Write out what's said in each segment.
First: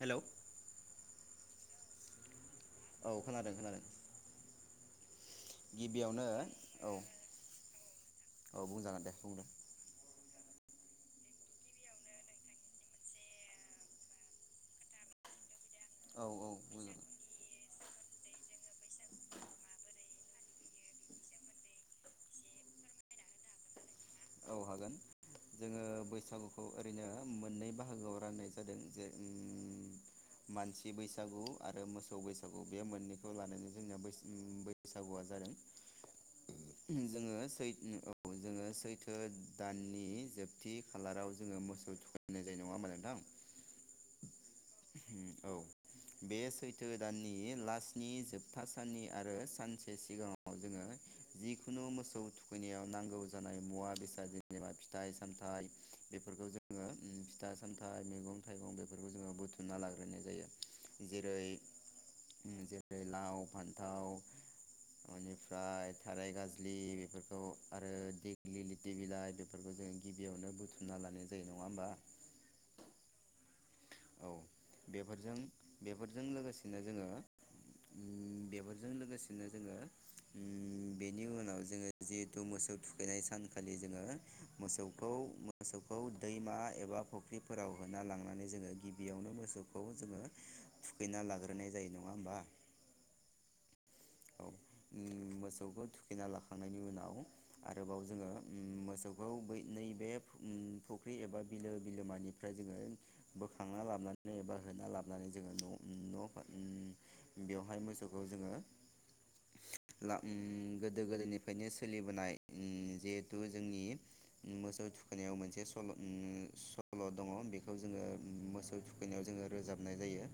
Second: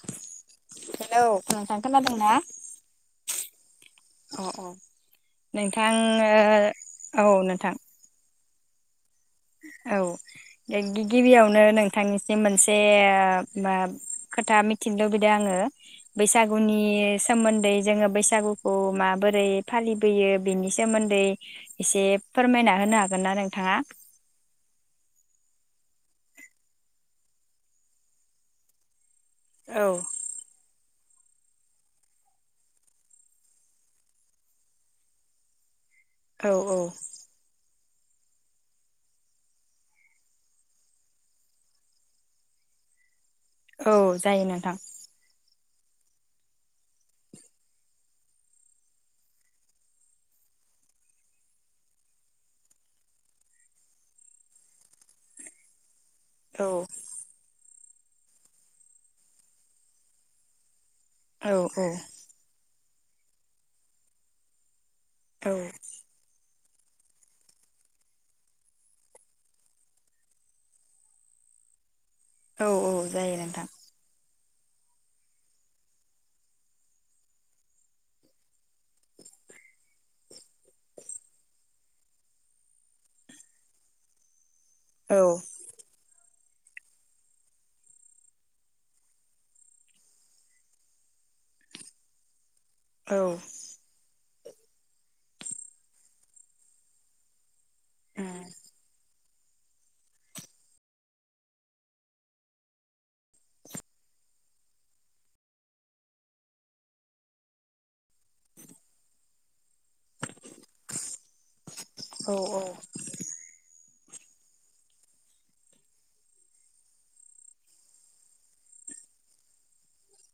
Hello औ hello नोंथां खोनादोंं ना? औ खोनादों खोनादों। अ अ नोंथां गिबियावनो ओ औ नोंथां औ बुंजागोन दे बुं। औ गिबियावनो नोंथांनिसिम मोनसे बा खोथा मिथिनो लुबैदो आङो। औ औ बैसागुनि बुंजागोन सोमोन्दै जोङो बैसागुखौ माबोरै फालिबोयो बेनि सोमोन्दै एसे फोरमायना होनो हागोन ना नोंथाङा? औ हागोन जोङो बैसागुखौ ओरैनो मोननै बाहागोआव राननाय जादों जे उम औ मानसि बैसागु आरो मोसौ बैसागु बे मोननैखौ लानानै जोंनिया बैस उम बैसागुआ जादों। औ औ जोङो सै उम औ जोङो सैथ ओ दाननि जोबथि खालाराव जोङो मोसौ थुखायनाय जायो नङा होमबा नोंथां? औ जायो नोंथां औ बे सैथो दाननि लासनि जोबथा साननि आरो सानसे सिगाङाव जोङो जिखुनु मोसौ थुखैनायाव नांगौ जानाय मुवा बेसाद फिथाइ -सामथाइ बेफोरखौ औ जोङो फिथा सामथाइ मैगं -थाइगं बेफोरखौ जोङो बुथुमना लाग्रोनाय जायो। औ औ ओ लाव फान्थाव औ इनिफ्राय थाराय गाज लि बेफोरखौ आरो दिगलिलि दि बिलाइ बेफोरखौ जों गिबियावनो बुथुमना लानाय जायो नङा होमबा? औ औ जायो नोंथां। औ बेफोरजों बेफोरजों लोगोसेनो जोङो उम बेफोरजों लोगोसेनो जोङो उम बेनि उनाव जोङो जिहेथु मोसौ थुखैनाय सानखालि जोङो मोसौखौ औ मोसौखौ दैमा एबा फुख्रिफोराव होना लांनानै जोङो गिबियावनो मोसौखौ जोङो थुखैना लाग्रोनाय जायो नङा होमबा? औ। औ, उम मोसौखौ थुखैना लाखांनायनि उनाव आरोबाव जोङो उम मोसौ खौ बै नैबे फु उम फुख्रि एबा बिलो बिलोमानिफ्राय जोङो बोखांना लाबनानै एबा होना लाबनानै जोङो न' उम नङा होमबा उम बेवहाय मोसौखौ जोङो ला उम गोदो गोदायनिफ्रायनो सोलिबोनाय औ उम जिहेथु जोंनि उम मोसौ थुखैनायाव मोनसे सल' उम सल' दङ' बेखौ जोङो मोसौ थुखैनायाव जोङो रोजाबनाय जायो।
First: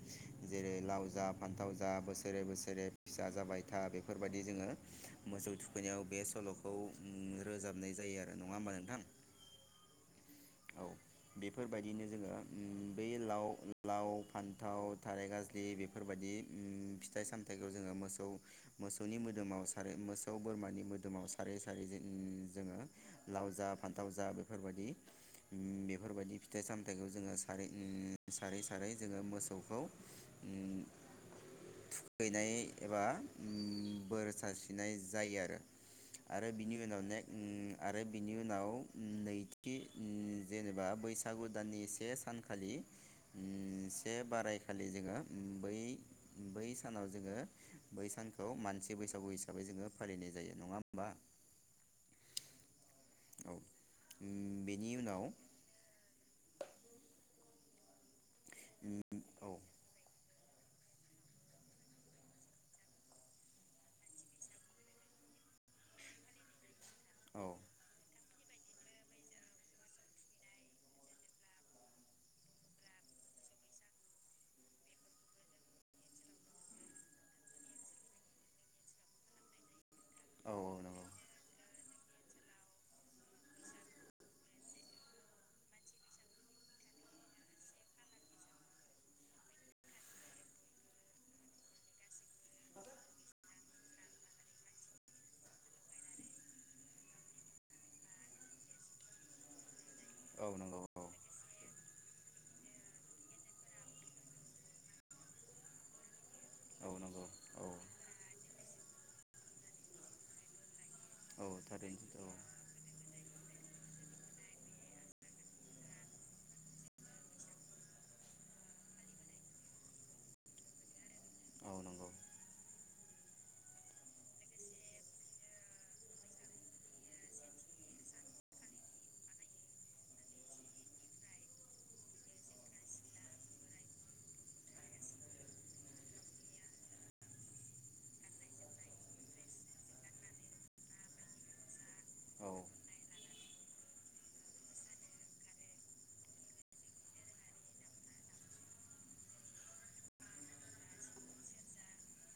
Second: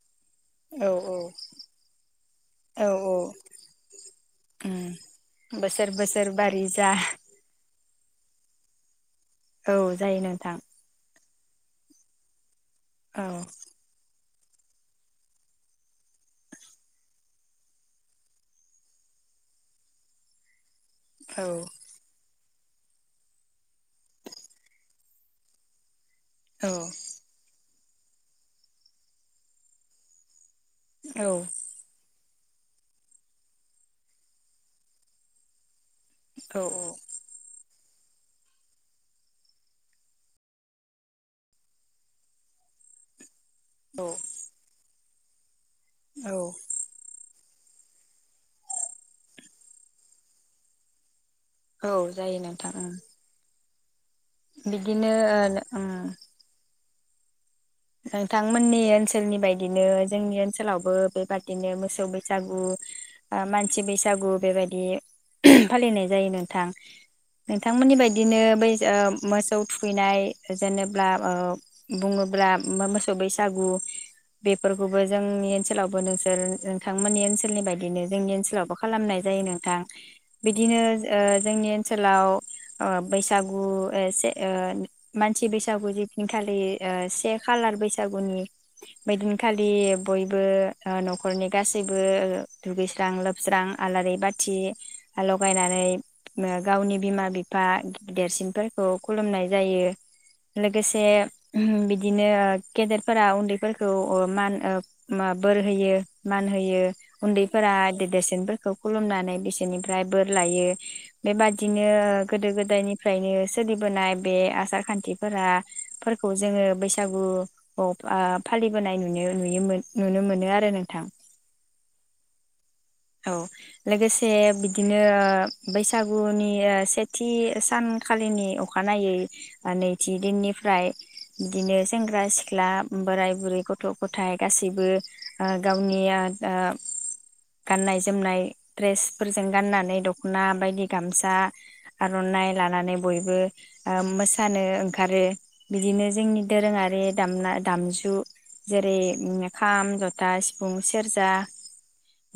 जेरै औ लाव जा फान्थाव जा बोसोरे बोसोरे औ फिसा जाबाय बेफोरबायदि जोङो उम मोसौ बोसोर थुखैनायाव बे बोसोर बारि सल'खौ जा उम रोजा जाबनाय जायो आरो नङा होमबा नोंथां? औ जायो नोंथां। औ बेफोरबायदिनो जोङो बै औ लाव लाव फान्थाव थाराय गाज्लि बेफोरबायदि उम फिथाइ सामथाइखौ जोङो मोसौ मोसौनि मोदोमाव सारो मोसौ बोरमानि मोदोम मोदोमाव औ सारै सारै जों जोङो लाव जा फान्थाव जा बेफोरबायदि उम बेफोरबायदि फिथाइ औ सामथाइखौ जोङो सारै सारै सारै जोङो मोसौखौ औ थुखैनाय एबा उम बोर सारस्रिनाय जायो आरो। आरो औ बिनि उनाव ने उम आरो बिनि उनाव उम नैथि उम जेनेबा बैसागु दाननि से सानखालि उम औ से बारायखालि जोङो बै औ बै सानाव जोङो बै सानखौ मानसि बैसागु हिसाबै जोङो फालिनाय जायो नङा होमबा? औ जायो नोंथां ओं। औ बेनि बिदिनो उनाव ओन उम। [unintelligible] बिथांमोननि ओनसोलनि औ बायदिनो जोंनि ओनसोलावबो बेबादिनो मोसौ बैसागु मानसि बैसागु बेबायदि फालिनाय जायो नोंथां। औ नोंथांमोननि बायदि बिदिनो बै मोसौ थुखैनाय जेनेबला बुङोब्ला मोसौ बैसागु बेफोरखौबो जोंनि ओनसोलावबो नोंसोर नोंथांमोननि ओनसोलनि बायदिनो जोंनि ओनसोलावबो खालामनाय जायो नोंथां औ बिदिनो नंगौ ओ जोंनि ओनसोलाव ओ बैसागु ओ से मानसि बैसागु जिखालि से खालार बैसागुनि बैदिनखालि बयबो न'खरनि गासैबो दुगैस्रां लोबस्रां आलारि बाथि लगायनानै गावनि बिमा बिफा देरसिनफोरखौ खुलुमनाय जायो। औ नंगौ लोगोसे औ बिद बिदिनो गेदेरफोरा उन्दैफोरखौ ओ मान बोर होयो मान होयो औ नंगौ उन्दैफोरा औ देदेरसिनफोरखौ खुलुमनानै बिसोरनिफ्राय बोर लायो औ बेबादिनो थारैनो औ गोदो गोदायनिफ्रायनो सोलिबोनाय बे आसार खान्थिफोरा फोरखौ जोङो बै बैसागु औ बा फालिबोनाय नुयो नुनो मोनो आरो नोंथां औ नंगौ औ लोगोसे बिदिनो बैसागुनि सेथि सानखालिनि अखानायै नैथि दिननिफ्राय बिदिनो सेंग्रा सिख्ला बोराय बुरै गथ' गथायाइ गासैबो आ गावनि आ आ गाननाय जोमनाय द्रेसफोरजों गाननानै दखना बायदि गामसा आरनाइ औ लानानै बयबो ओम मोसानो ओंखारो बिदिनो जोंनि दोरोङारि दामना दामजु जेरै खाम, जथा, सिफुं, सेरजा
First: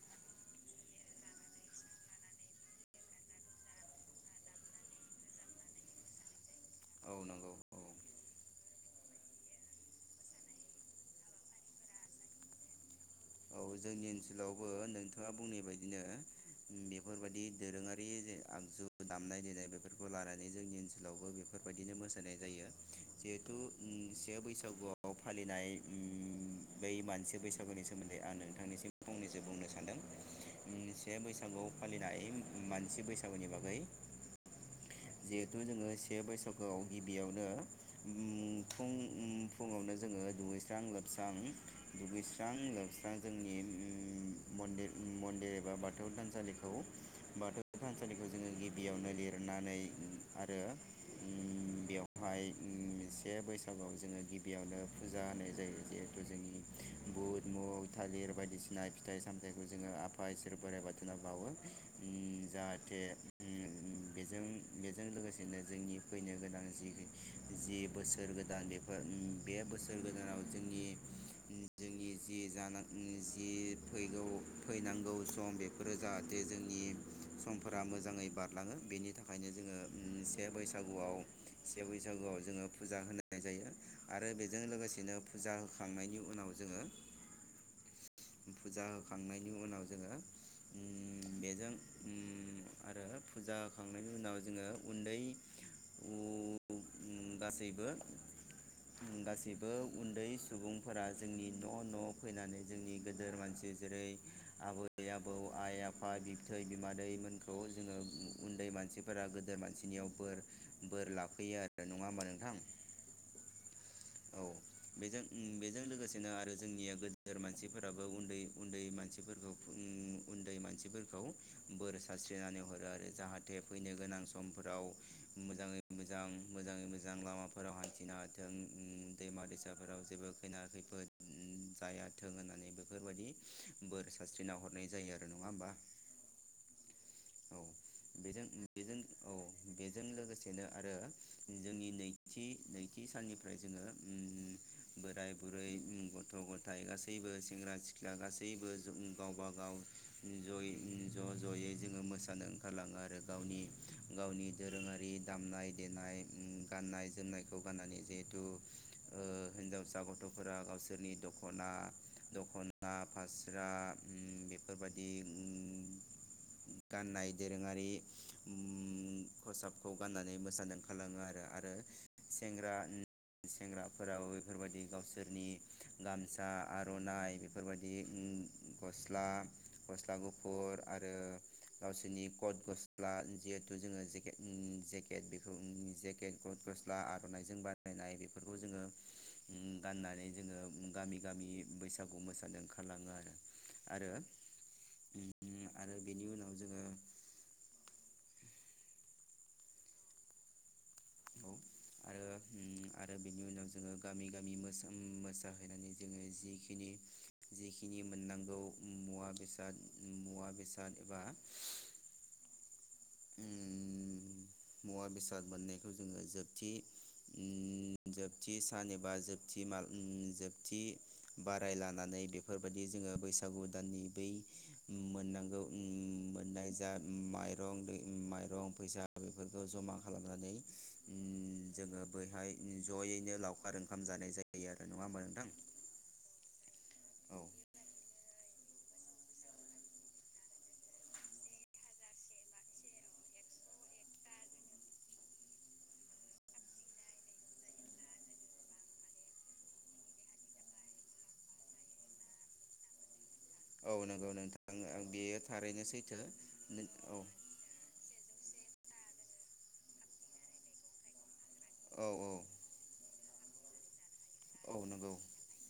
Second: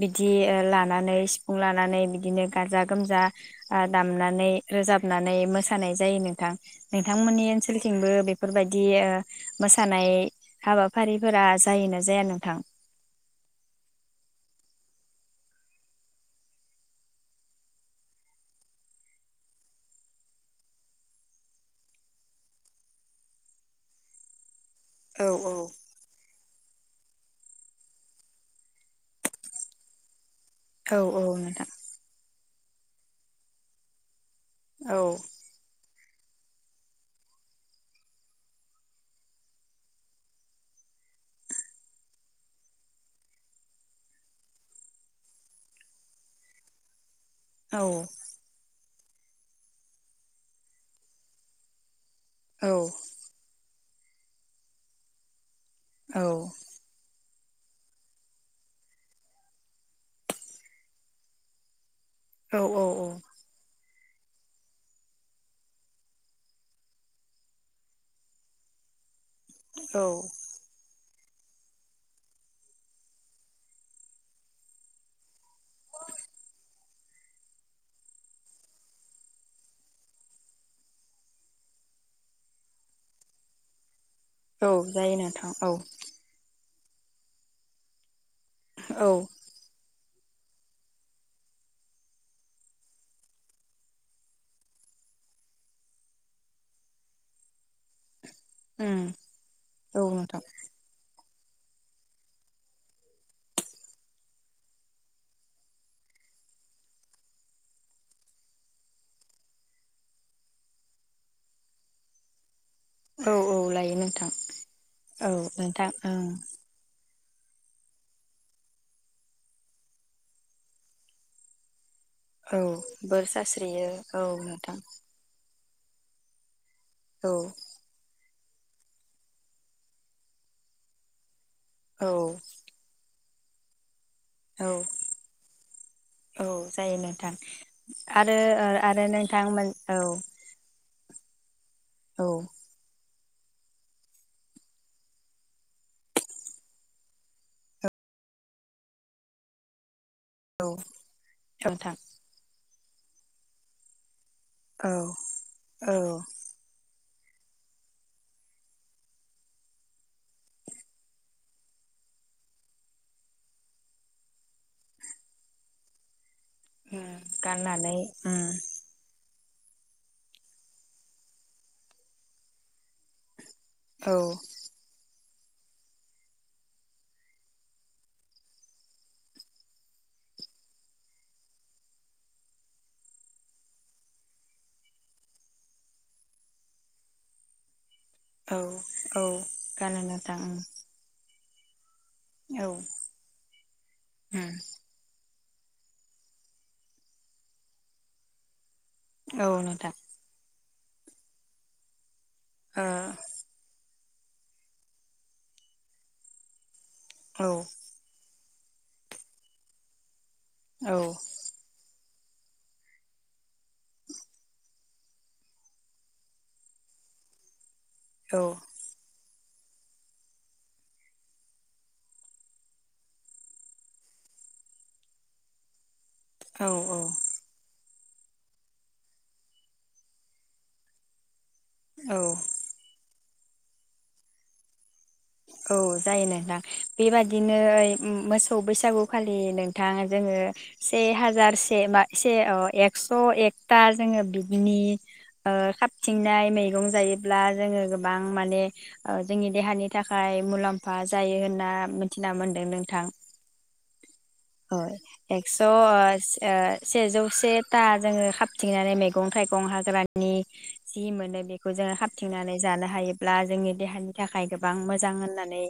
बिदि ओ लानानै सिफुं लानानै बिदिनो गाजा गोमजा ओ दामनानै रोजाबनानै मोसानाय जायो नोंथां औ नोंथांमोननि नंगौ औ ओनसोलथिंबो बे बेफोरबायदि ओ मोसानाय हाबाफारिफोरा जायोना जाया नोंथां औ जोंनि ओनसोलाव नोंथाङा बुंनाय बायदिनो बेफोरबायदि दोरोङारि जे आगजु दामनाय देनाय बेफोरखौ लानानै जोंनि ओनसोलावबो बेफोरबायदिनो मोसानाय जायो जिहेथु उम से बैसो खागुवाव औ फालिनाय ओम बै मानसि बैसागुनि सो उम औ से औ बैसागु नोंथां फालिनाय उम मानसि बैसागुनि बागै औ जिहेथु जोङो बे बैसागुवाव गिबियावनो उम फुं उम फुङावनो जोङो दुगैस्रां लोबस्रां दुगैस्रां लोबस्रां जोंनि उम मनदिर उम मन्दिर एबा बाथौ थानसालिखौ बाथौ औ थानसालिखौ जोङो गि बियावनो लिरनानै आरो ओम बेयाव हाय औ उम से बैसा नोंगौ जोङो गिबियावनो फुजा होनाय जायो औ बुध मु थालिर बायदिसिना फिथाइ सामथायाइखौ जोङो आफा इसोर बोराइ बाथोनाव बावो उम औ औ जाहाथे औ उम बेजों बेजों लोगोसेनो जोंनि फैनो गोनां जि जि बोसोर गोदान बेफोर उम्म बे बोसोर औ गोदानाव जोंनि उम्म जोंनि जि जानां उम्म जि फैगौ फैनांगौ सम बेफोरो जाहाथे जोंनि समफोरा मोजाङै बारलाङो बेनि था खायनो जोंङो से बैसागुवाव से बैसागुवाव जोङो फुजा होनाय जायो। आरो बेजों औ जायो लोगोसेनो नोंथां फुजा औ होखांनायनि उनाव जोंङो। फुजा औ होखांनायनि उनाव जोंङो। उम्म बेजों उम्म आरो फुजा होखा खांनायनि उनाव जोंङो उन्दै उ उन गासैबो उम गासिबो औ उन्दै नोंथां सुबुंफोरा जोंनि न' न' फैनानै जोंनि गोदोर मानसि जेरै आबै आबौ आइ आफा बिबथै बिमादैमोनखौ जोंङो उन उन्दै मानसिफोरा गोदोर मानसिनियाव बोर बोर लाफैयो आरो नङा होमबा नोंथां। औ औ लायो नोंथां औ बेजों औ बेजों नोंथां ओं। लोगोसेनो आरो जोंनिया गोदोर मानसिफोराबो उन्दै उन्दैमानसिफोरखौ उम्म उन्दै मानसिफोरखौ बोर सा औ बोर सारस्रि बियो गोनां औ नोंथां। समफोराव मोजाङै मोजां मोजाङै मोजां औ लामाफोराव हान्थिनो हाथों। जों उम्म दैमा दैसाफोराव जेबो खैना खैफोद उम्म औ जायाथों होननानै बेफोरबायदि बोर सारस्रिना औ हरनाय जायो आरो नङा होमबा औ जायो नोंथां। औ आरो बेजों बेजों आरो औ नोंथांमोन औ। बेजों लोगोसेनो आरो जोंनि औ नैथि नैथि साननि ओमफ्राय जोंङो उम्म बोराइ बुरै उम्म गथ' गथाय गासैबो सेंग्रा सिख्ला गासैबो उम्म गावबा गाव औ जयै ज जयै नोंथां जोंङो मोसानो होलाङो आरो गावनि गावनि औ दोरोंङारि दामनाय औ देनाय उम्म गाननाय जोमनायखौ गाननानै जिहेथु ओ हिन्जावसा गथ'फोरा गावसोरनि दखना दखना फास्रा उम्म बेफोरबादि उम्म उम गाननाय दोरोङारि गाननानै उम्म उम खसाबखौ गाननानै मोसानो ओंखारलाङो आरो आरो सेंग्रा उम्म औ सेंग्राफोराबो बेफोरबादि गावसो सोरनि गामसा आरनाइ बेफोरबायदि उम्म गस्ला गस्ला गुफुर आरो गावसोरनि कट गस्ला जिहेथु जोंङोे जेकेट उम्म जेकेट बेखौ जेकेट गट गस्ला आरनाइजों बा औ औ गानो गाननानै नोंथां उम जोङो गामि बैस बैसागु मोसानो औ उम ओंखारलाङो आरो आरो उम उम आरो बेनि उनाव जोङो औ नोंथां। औ आरो उम ओ आरो बेनि उनाव जोङो गामि गामि मोसोम मोसाहैनानै जोङो जिखिनि ओ - औ जिखिनि मोननांगौ उम मुवा बेसाद मुवा बेसाद औ एबा उम मुवा बेसाद मोननायखौ जोङो जोबथि उम औ जोबथि सान एबा जोब थि माल उम जोबथि बाराय लानानै बेफोरबादि जोङो बैसागु दाननि बै मोननांगौ उम औ मोननाय जा माइरं दै माइरं फैसा बेफोरखौ जमा खालामनानै उम जोङो औ बैहाय ज'यैनो लावखार ओंखाम जानाय जायो आरो नङा होनबा नों औ जायो नोंथां औ बेबादिनो ओइ मोसौ बैसागुखालि नोंथां जोङो से हाजार से मा से अ एकस' एकथा जोङो बि [unintelligible] नि खाबथिंनाय मैगं जायोब्ला जोङो गोबां माने ओ जोंनि देहानि नि थाखाय मुलाम्फा जायो होनना मिथिना मोनदों नोंथां। नंगौ नोंथां अ आं बेयो एक्स' ओ थारैनो सैथो ओ औ सेजौ सेथा जोङो खाब थिंनानै मैगं थाइगं हाग्रानि जि मोनो बे खौ जोङो औ औ खाबथिंनानै जानो हायो। ब्ला जोंनि देहानि थाखा बां औ मोजां नंगौ होननानै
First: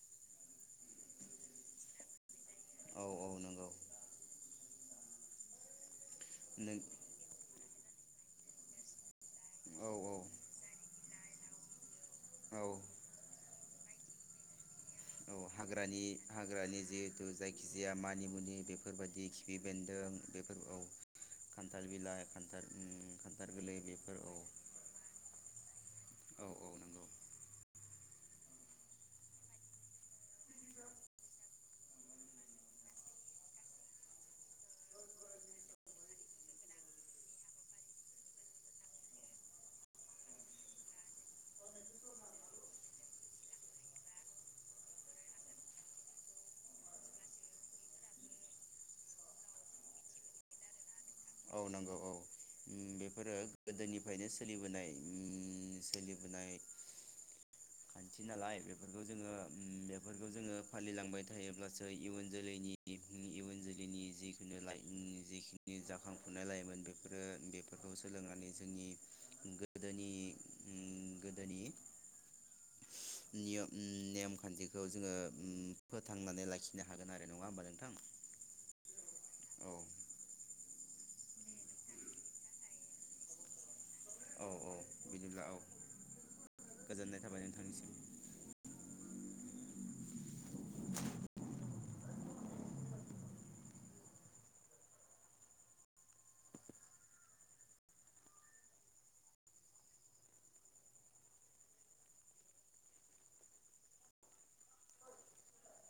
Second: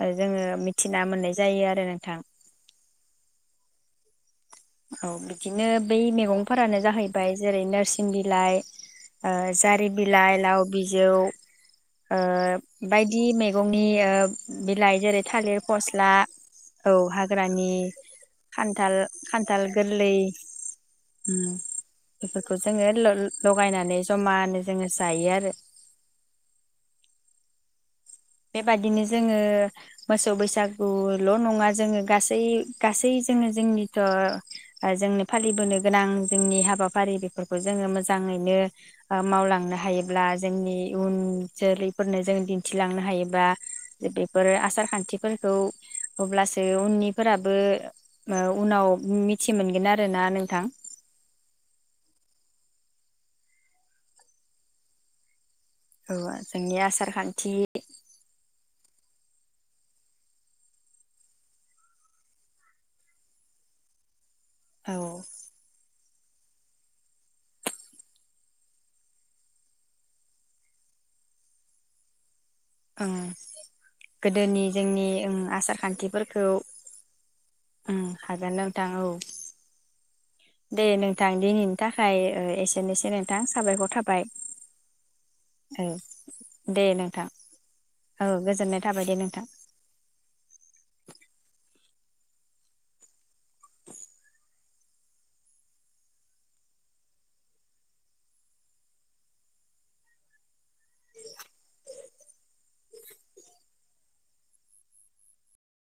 ओ जोङो मिथिना मोननाय जायो आरो नोंथां। औ औ नोंगौ। औ बिदिनो बै नों मैगंफोरानो जाहैबाय जेरै नोर सिं बिलाइ ओ जारि औ बिलाइ लाव बि जौ ओ औ बायदि मे गंनि ओ बिलाइ जेरै औ थालिर हाग्रानि फस्ला हाग्रानि औ जिहेथु हाग्रानि जायखिजाया मानिमुनि बेफोरबायदि खान्थाल खिफि थाल बेन्दों गोरलै बेफोर औ उ खान्थाल बिलाइ बेफोरखौ खान्थाल जोङो उम ल खान्थाल गोरलै लगायनानै बेफोर औ जमानो जोङो जायो आरो। औ औ नंगौ बेबादिनो जोङो मोसौ बैसागुल' नङा जोङो गासै गासै जोङो जोंनिथ' ओ-जोंनि फालिबोनो गोनां जोंनि हाबाफारि बेफोरखौ जोङो मोजाङैनो ओ- मावलांनो हायोब्ला जोंनि उन जोलैफोरनो जों दिन्थिलांनो। हायोबा बेफोर आसार खान्थिफोरखौ अब्लासो उननिफोराबो ओ-उनाव मिथि मोनगोन आरोना नोंथां। औ नांगौ औ ओम बेफोरो गोदोनिफ्रायनो सोलिबोनाय ओम। औ जोंनि आसार खान्थि। बेखौ जोङो उम बेफोरखौ जोङो फालिलांबाय थायोब्लासो इयुन जोलैनि इयुन जोलैनि जि। औ। खुना लायोमोन बेफोरो बेफोरखौ सोलोंनानै जोंनि गोदोनि उम गोदोनि। ओं निअम गोदोनि नेम-खान्थिखौ जोंनि जोङो ओं उम आसार खान्थिफोरखौ फोथांनानै लाखिनो हागोन आरो नङा होमबा ओं नोंथां? हागोन नोंथां औ औ दे नोंथां दिनैनि थाखाय ओ- एसेनोसै नोंथां साबायखर थाब बाय औ औ बिदिब्ला औ दे गोजोननाय नोंथां। थाबाय नोंथांनिसिम औ गोजोननाय थाबाय दे नोंथां।